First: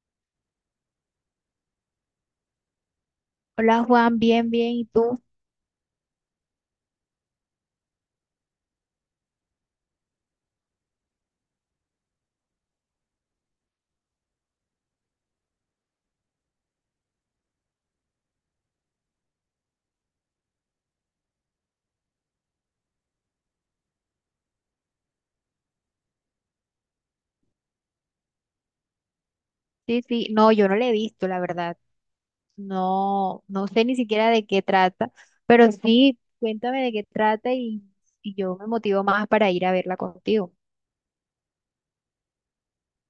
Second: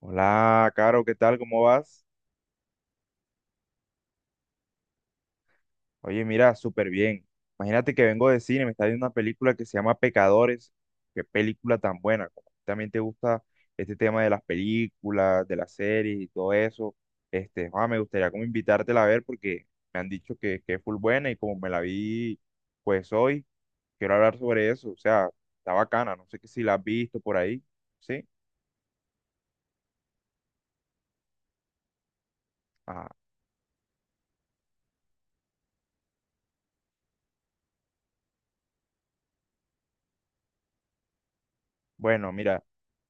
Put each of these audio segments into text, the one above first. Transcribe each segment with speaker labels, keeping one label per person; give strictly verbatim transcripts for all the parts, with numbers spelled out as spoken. Speaker 1: Hola, Caro, ¿qué tal? ¿Cómo vas?
Speaker 2: Hola Juan, bien, bien, ¿y tú?
Speaker 1: Oye, mira, súper bien. Imagínate que vengo de cine, me está viendo una película que se llama Pecadores. Qué película tan buena. Como a ti también te gusta este tema de las películas, de las series y todo eso. Este, ah, me gustaría como invitártela a ver porque me han dicho que, que es full buena y como me la vi pues hoy, quiero hablar sobre eso. O sea, está bacana. No sé que si la has visto por ahí. ¿Sí?
Speaker 2: Sí, sí, no, yo no la he visto, la verdad.
Speaker 1: Ajá.
Speaker 2: No, no sé ni siquiera de qué trata, pero sí, cuéntame de qué trata y, y yo me motivo más para ir a verla contigo.
Speaker 1: Bueno, mira,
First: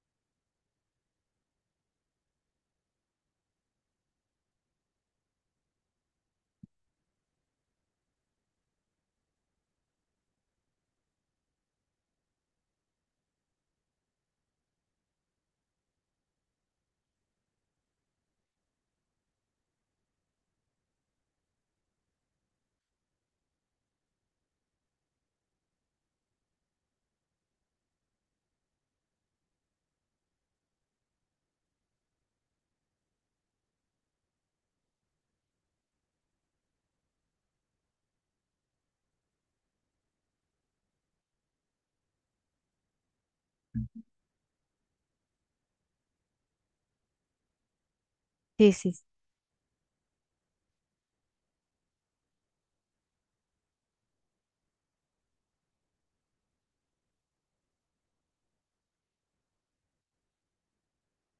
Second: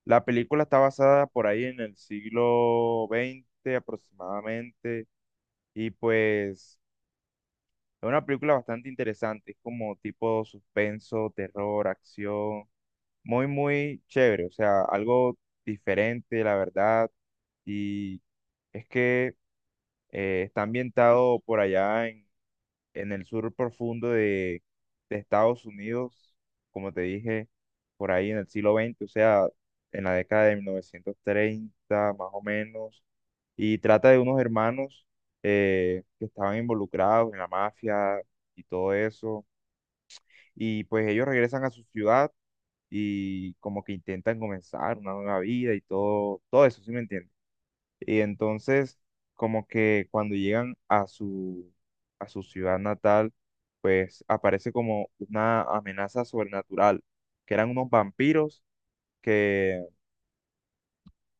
Speaker 1: la película está basada por ahí en el siglo veinte aproximadamente y pues es una película bastante interesante, es como tipo suspenso, terror, acción, muy, muy chévere, o sea, algo diferente, la verdad, y es que eh, está ambientado por allá en en el sur profundo de, de Estados Unidos, como te dije, por ahí en el siglo veinte, o sea, en la década de mil novecientos treinta más o menos, y trata de unos hermanos eh, que estaban involucrados en la mafia y todo eso, y pues ellos regresan a su ciudad y como que intentan comenzar una nueva vida y todo, todo eso, ¿sí me entiendes? Y
Speaker 2: Sí, sí,
Speaker 1: entonces,
Speaker 2: sí.
Speaker 1: como que cuando llegan a su, a su ciudad natal, pues aparece como una amenaza sobrenatural, que eran unos vampiros que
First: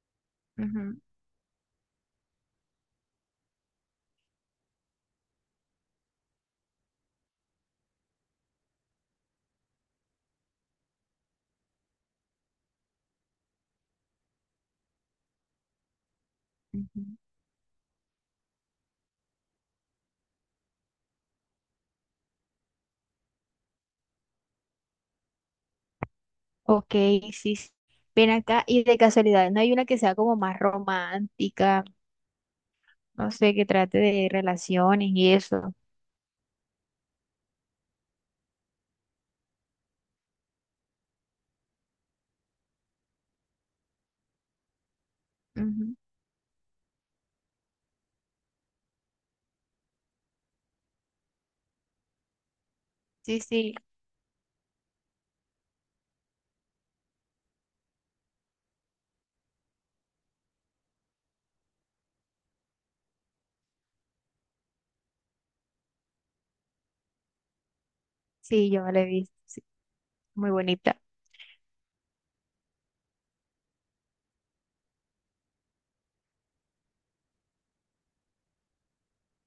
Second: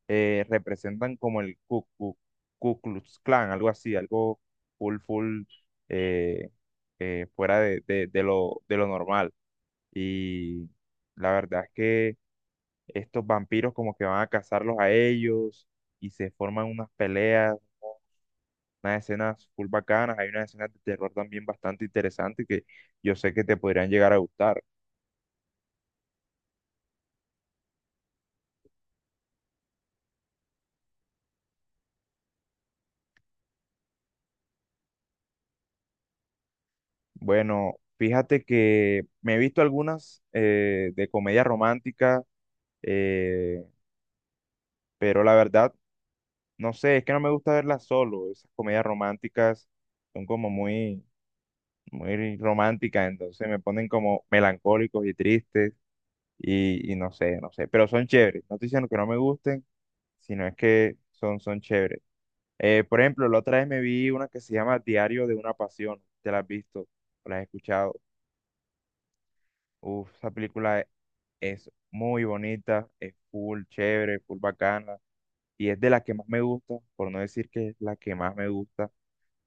Speaker 1: eh,
Speaker 2: Ujú,
Speaker 1: representan como el Ku, Ku- Ku Klux Klan, algo así, algo full, full, eh, eh, fuera de, de- de lo, de lo normal. Y la verdad es que estos vampiros como que van a cazarlos a ellos y se forman unas
Speaker 2: ujú.
Speaker 1: peleas unas escenas full bacanas, hay unas escenas de terror también bastante interesantes que yo sé que te podrían llegar a gustar.
Speaker 2: Ok, sí, sí. Ven acá y de casualidad, ¿no hay una que sea como más romántica? No sé, que trate de relaciones y eso.
Speaker 1: Bueno, fíjate que me he visto algunas eh, de comedia romántica, eh, pero la verdad,
Speaker 2: Ujú.
Speaker 1: no sé, es que no me gusta verlas solo. Esas comedias románticas son como muy, muy románticas,
Speaker 2: Sí,
Speaker 1: entonces me
Speaker 2: sí,
Speaker 1: ponen como melancólicos y tristes y, y no sé, no sé, pero son chéveres. No estoy diciendo que no me gusten, sino es que son, son chéveres. Eh, por ejemplo, la otra vez me vi una que se llama Diario de una Pasión. ¿Te la has visto? ¿O ¿La has escuchado?
Speaker 2: sí, yo me la he visto. Sí,
Speaker 1: Uf, esa
Speaker 2: muy
Speaker 1: película e-
Speaker 2: bonita.
Speaker 1: es muy bonita, es full chévere, full bacana. Y es de las que más me gusta, por no decir que es la que más me gusta.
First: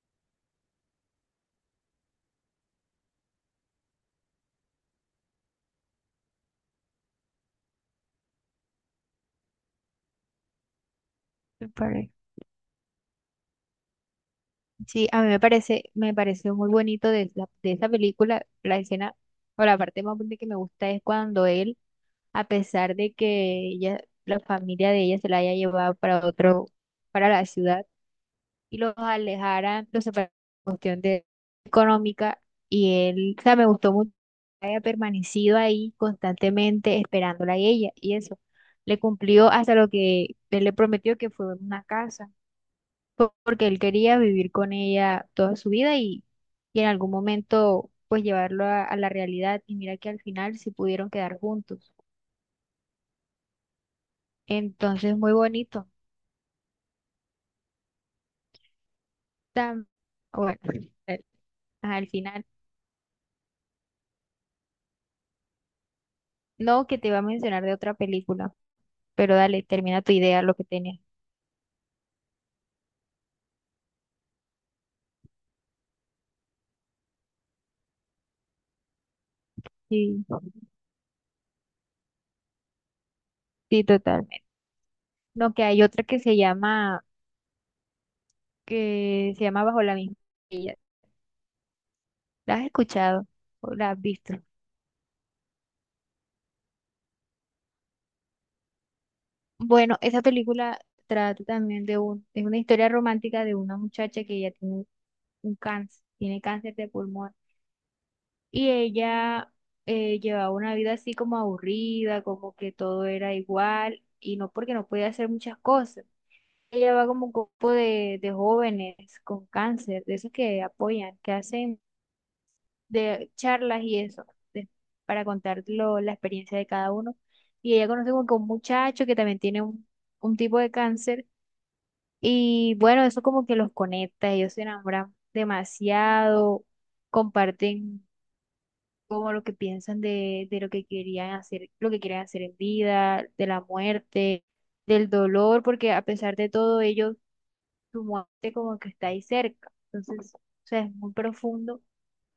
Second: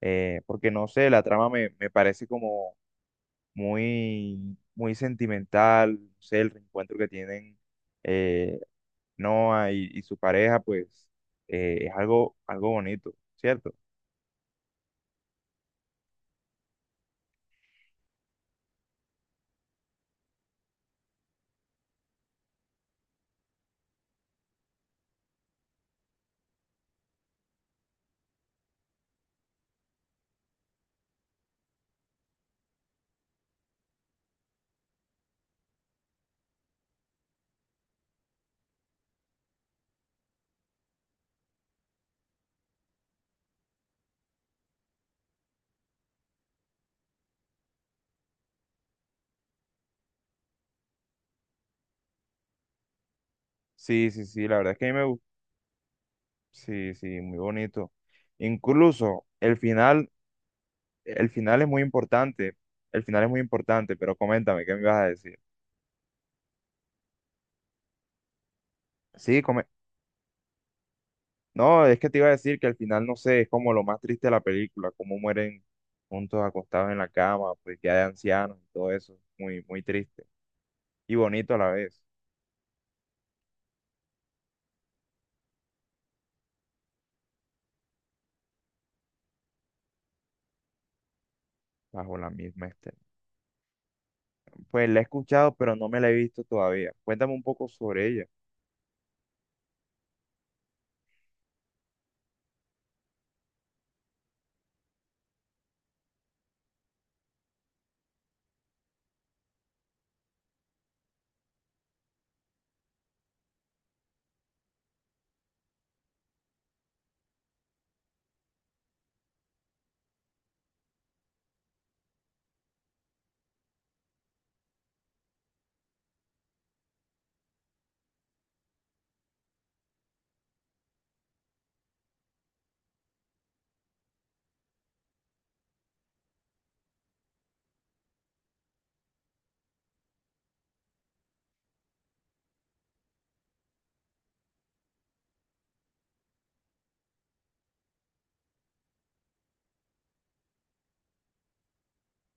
Speaker 1: eh, Porque no sé, la trama me, me parece como muy, muy sentimental. No sé, el reencuentro que tienen eh, Noah y, y su pareja, pues eh, es algo, algo bonito, ¿cierto?
Speaker 2: Sí, a mí me parece, me pareció muy bonito de, la- de esa película. La escena o la parte más bonita que me gusta es cuando él, a pesar de que ella, la familia de ella se la haya llevado para otro, para la ciudad, y los alejaran, los separaran por cuestión de económica, y él, o sea, me gustó mucho que haya permanecido ahí constantemente esperándola a ella y eso. Le cumplió hasta lo que él le prometió, que fue una casa, po- porque él quería vivir con ella toda su vida y, y en algún momento pues llevarlo a, a la realidad, y mira que al final sí pudieron quedar juntos.
Speaker 1: Sí, sí, sí, la verdad es que a mí me
Speaker 2: Entonces,
Speaker 1: gustó.
Speaker 2: muy bonito.
Speaker 1: Sí, sí, muy bonito. Incluso el
Speaker 2: Tam-
Speaker 1: final,
Speaker 2: bueno, eh,
Speaker 1: el final es muy
Speaker 2: Al final,
Speaker 1: importante. El final es muy importante, pero coméntame, ¿qué me ibas a decir?
Speaker 2: no, que te iba a mencionar de otra película, pero
Speaker 1: Sí,
Speaker 2: dale,
Speaker 1: come-
Speaker 2: termina tu idea, lo que tenías.
Speaker 1: no, es que te iba a decir que al final, no sé, es como lo más triste de la película, cómo mueren juntos acostados en la cama, pues ya de ancianos y todo eso. Muy, muy
Speaker 2: Sí,
Speaker 1: triste. Y bonito a la vez,
Speaker 2: sí, totalmente. No, que hay otra que se llama, que se llama Bajo la misma estrella.
Speaker 1: bajo la
Speaker 2: ¿La has
Speaker 1: misma este.
Speaker 2: escuchado o la has visto?
Speaker 1: Pues la he escuchado, pero no me la he visto todavía. Cuéntame un poco sobre ella.
Speaker 2: Bueno, esa película trata también de un, es una historia romántica de una muchacha que ella tiene un cáncer, tiene cáncer de pulmón, y ella eh, llevaba una vida así como aburrida, como que todo era igual, y no, porque no podía hacer muchas cosas. Ella va como un grupo de, de jóvenes con cáncer, de esos que apoyan, que hacen de charlas y eso, de- para contar lo- la experiencia de cada uno. Y ella conoce como que un muchacho que también tiene un un tipo de cáncer. Y bueno, eso como que los conecta, ellos se enamoran demasiado, comparten como lo que piensan de, de lo que querían hacer, lo que quieren hacer en vida, de la muerte, del dolor, porque a pesar de todo ellos, su muerte como que está ahí cerca. Entonces, o sea, es muy profundo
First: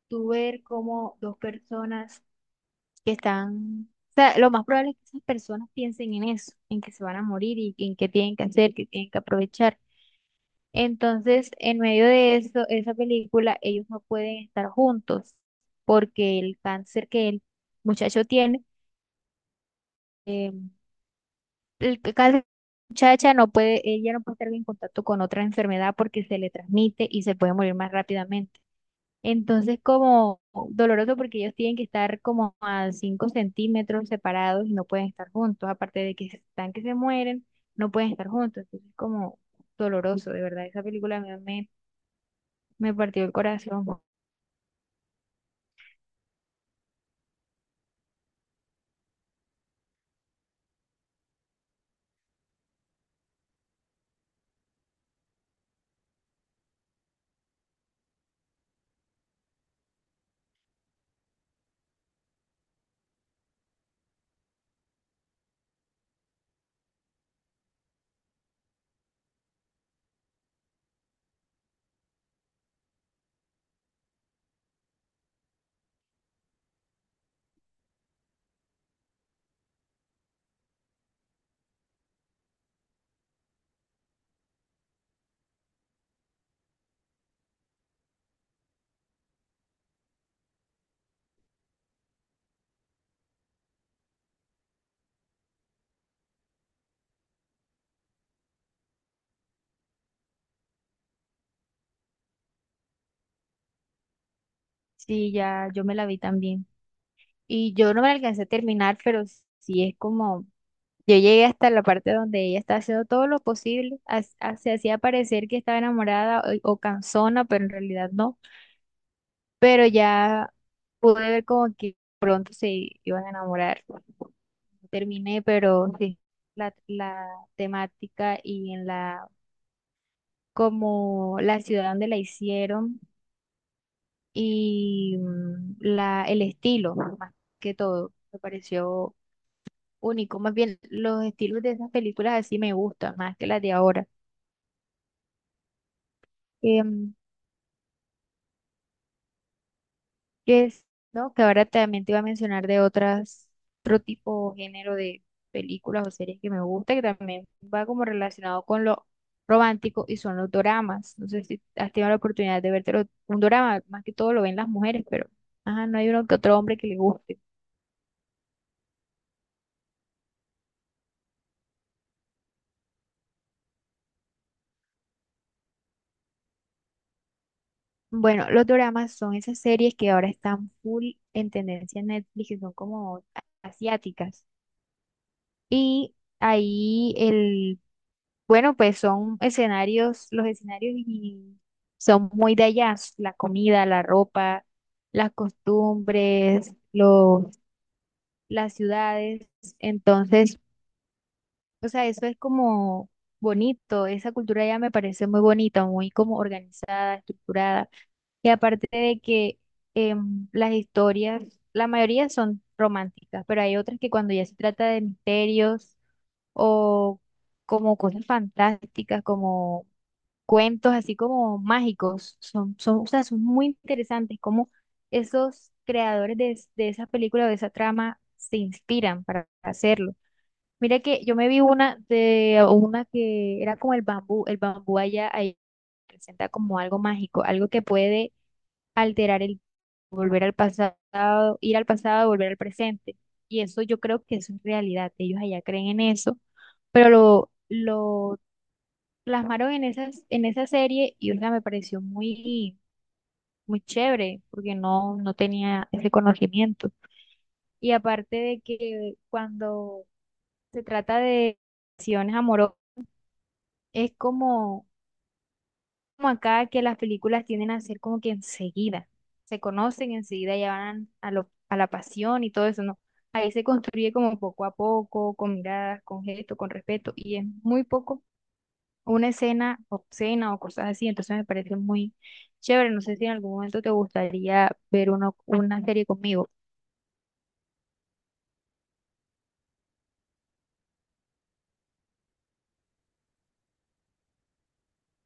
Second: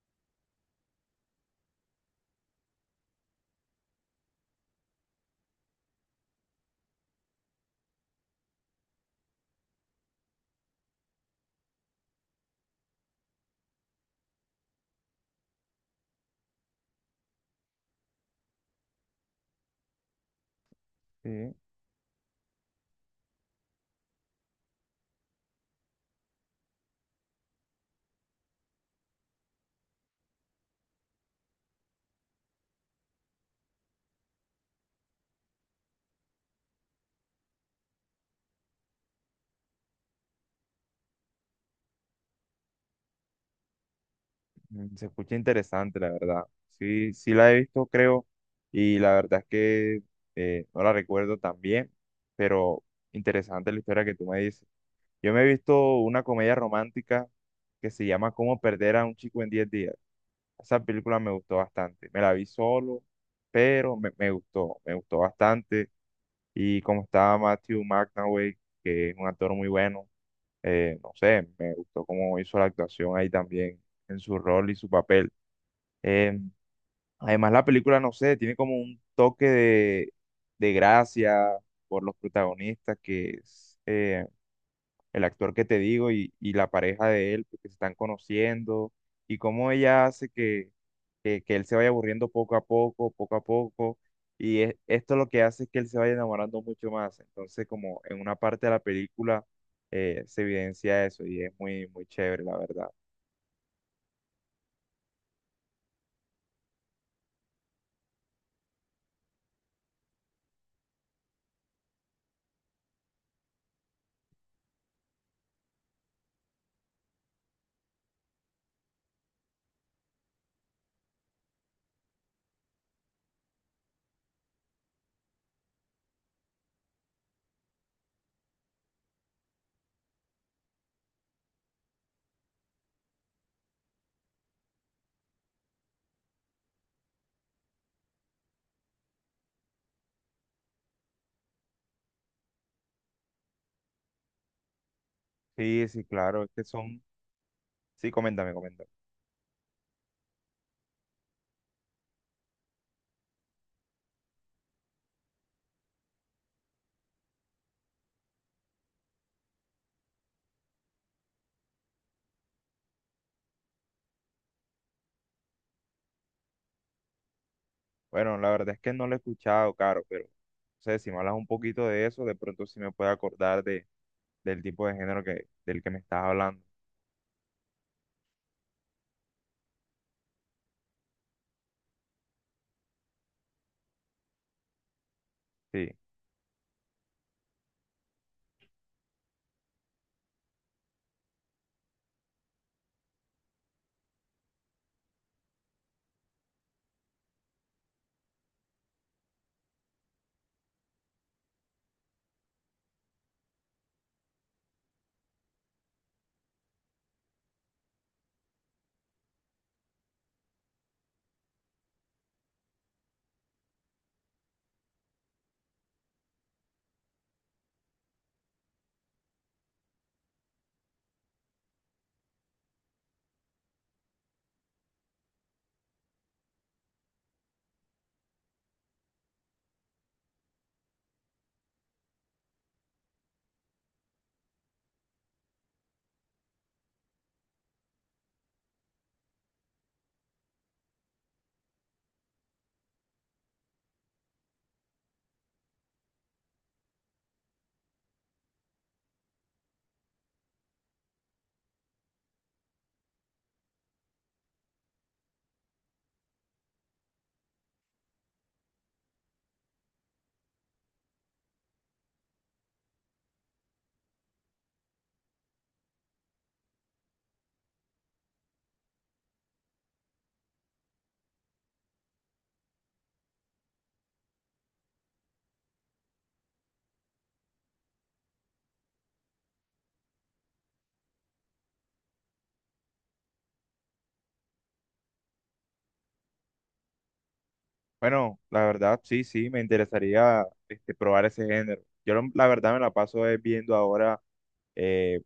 Speaker 2: tú ver cómo dos personas que están, o sea, lo más probable es que esas personas piensen en eso, en que se van a morir y en qué tienen que hacer, que tienen que aprovechar. Entonces, en medio de eso, esa película, ellos no pueden estar juntos porque el cáncer que el muchacho tiene, eh,
Speaker 1: Sí.
Speaker 2: el c- cáncer de la muchacha no puede, ella no puede estar en contacto con otra enfermedad porque se le transmite y se puede morir más rápidamente. Entonces, como doloroso, porque ellos tienen que estar como a cinco centímetros separados y no pueden estar juntos, aparte de que están que se mueren, no pueden estar juntos. Entonces, como doloroso, de verdad, esa película a mí me... Me partió el corazón.
Speaker 1: Mm, se escucha interesante, la verdad. Sí, sí la he visto, creo, y la verdad es que eh, no la recuerdo tan bien, pero interesante la historia que tú me dices. Yo me he visto una comedia romántica que se llama Cómo perder a un chico en diez días. Esa película me gustó bastante. Me la vi solo, pero me, me gustó, me gustó bastante. Y como estaba Matthew McConaughey, que es un actor muy bueno, eh, no sé, me gustó cómo hizo la actuación ahí también en su rol y su papel. Eh, Además, la película, no sé, tiene como un toque de, de, gracia por los protagonistas que es, eh, el actor que te digo y, y la pareja de él, pues, que se están conociendo, y cómo ella hace que, que, que él se vaya aburriendo poco a poco, poco a poco, y es- esto lo que hace es que él se vaya enamorando mucho más. Entonces, como en una parte de la película eh, se evidencia eso y es muy, muy chévere, la verdad.
Speaker 2: Sí, ya yo me la vi también. Y yo no me la alcancé a terminar, pero sí es como, yo llegué hasta la parte donde ella está haciendo todo lo posible, ha- ha- se hacía parecer que estaba enamorada o, o cansona, pero en realidad no. Pero ya pude ver como que pronto se iban a enamorar. Terminé, pero sí, la, la temática y en la, como la ciudad donde la hicieron y mm, la, el estilo, más que todo, me pareció único. Más bien, los estilos de esas películas así me gustan más que las de ahora.
Speaker 1: Sí, sí, claro, es que son...
Speaker 2: Em,
Speaker 1: Sí, coméntame, coméntame.
Speaker 2: que es, ¿no? Que ahora también te iba a mencionar de otras, otro tipo o género de películas o series que me gusta, que también va como relacionado con lo romántico, y son los doramas. No sé si has tenido la oportunidad de verte un dorama, más que todo lo ven las mujeres, pero ajá, no hay uno que otro hombre que le guste.
Speaker 1: Bueno, la verdad es que no lo he escuchado, Caro, pero no sé, si me hablas un poquito de eso, de pronto sí me puedo acordar de, del tipo de género que, del que me estás hablando.
Speaker 2: Bueno, los doramas son esas series que ahora están full en tendencia en Netflix, que son como asiáticas.
Speaker 1: Sí.
Speaker 2: Y ahí el, bueno, pues son escenarios, los escenarios y son muy de allá, la comida, la ropa, las costumbres, los, las ciudades. Entonces, o sea, eso es como bonito, esa cultura ya me parece muy bonita, muy como organizada, estructurada. Y aparte de que em, las historias, la mayoría son románticas, pero hay otras que cuando ya se trata de misterios o como cosas fantásticas, como cuentos así como mágicos. Son, son, o sea, son muy interesantes como esos creadores de, es- de esa película, de esa trama, se inspiran para hacerlo. Mira que yo me vi una de una que era como el bambú, el bambú allá, ahí presenta como algo mágico, algo que puede alterar el volver al pasado, ir al pasado, volver al presente. Y eso yo creo que eso es realidad. Ellos allá creen en eso, pero lo, lo plasmaron en esas, en esa serie, y o sea, me pareció muy, muy chévere porque no, no tenía ese conocimiento. Y aparte de que cuando se trata de relaciones amorosas, es como, como acá que las películas tienden a ser como que enseguida, se conocen enseguida, ya van a, lo, a la pasión y todo eso, ¿no? Ahí se construye como poco a poco, con miradas, con gestos, con respeto, y es muy poco una escena obscena o cosas así, entonces me parece muy chévere. No sé si en algún momento te gustaría ver uno- una serie conmigo.
Speaker 1: Bueno, la verdad, sí, sí, me interesaría este, probar ese género. Yo lo- la verdad me la paso es viendo ahora eh,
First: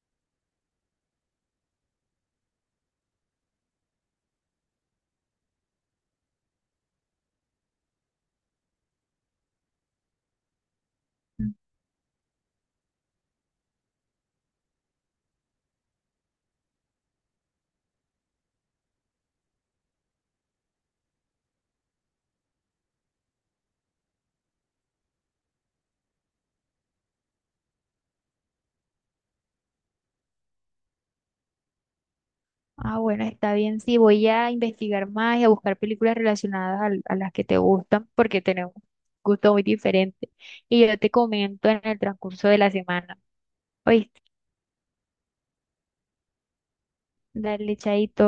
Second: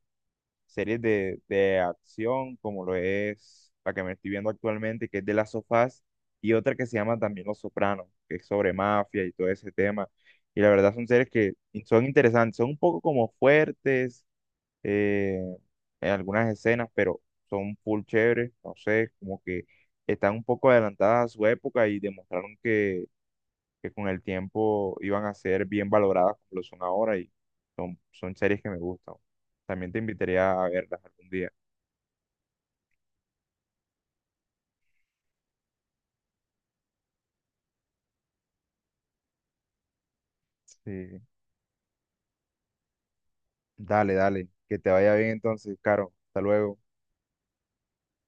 Speaker 1: series de, de acción, como lo es la que me estoy viendo actualmente, que es de las sofás y otra que se llama también Los Sopranos, que es sobre mafia y todo ese tema. Y la verdad son series que son interesantes, son un poco como fuertes eh, en algunas escenas, pero son full chéveres, no sé, como que están un poco adelantadas a su época y demostraron que que con el tiempo iban a ser bien valoradas como lo son ahora y son, son series que me gustan. También te invitaría a verlas algún día.
Speaker 2: Ah, bueno, está bien. Sí, voy a investigar más y a buscar películas relacionadas al- a, las que te gustan porque tenemos gustos muy diferentes. Y yo te
Speaker 1: Sí.
Speaker 2: comento en el transcurso de la semana. Oye,
Speaker 1: Dale, dale. Que te vaya bien entonces, Caro. Hasta luego.
Speaker 2: dale, chaito.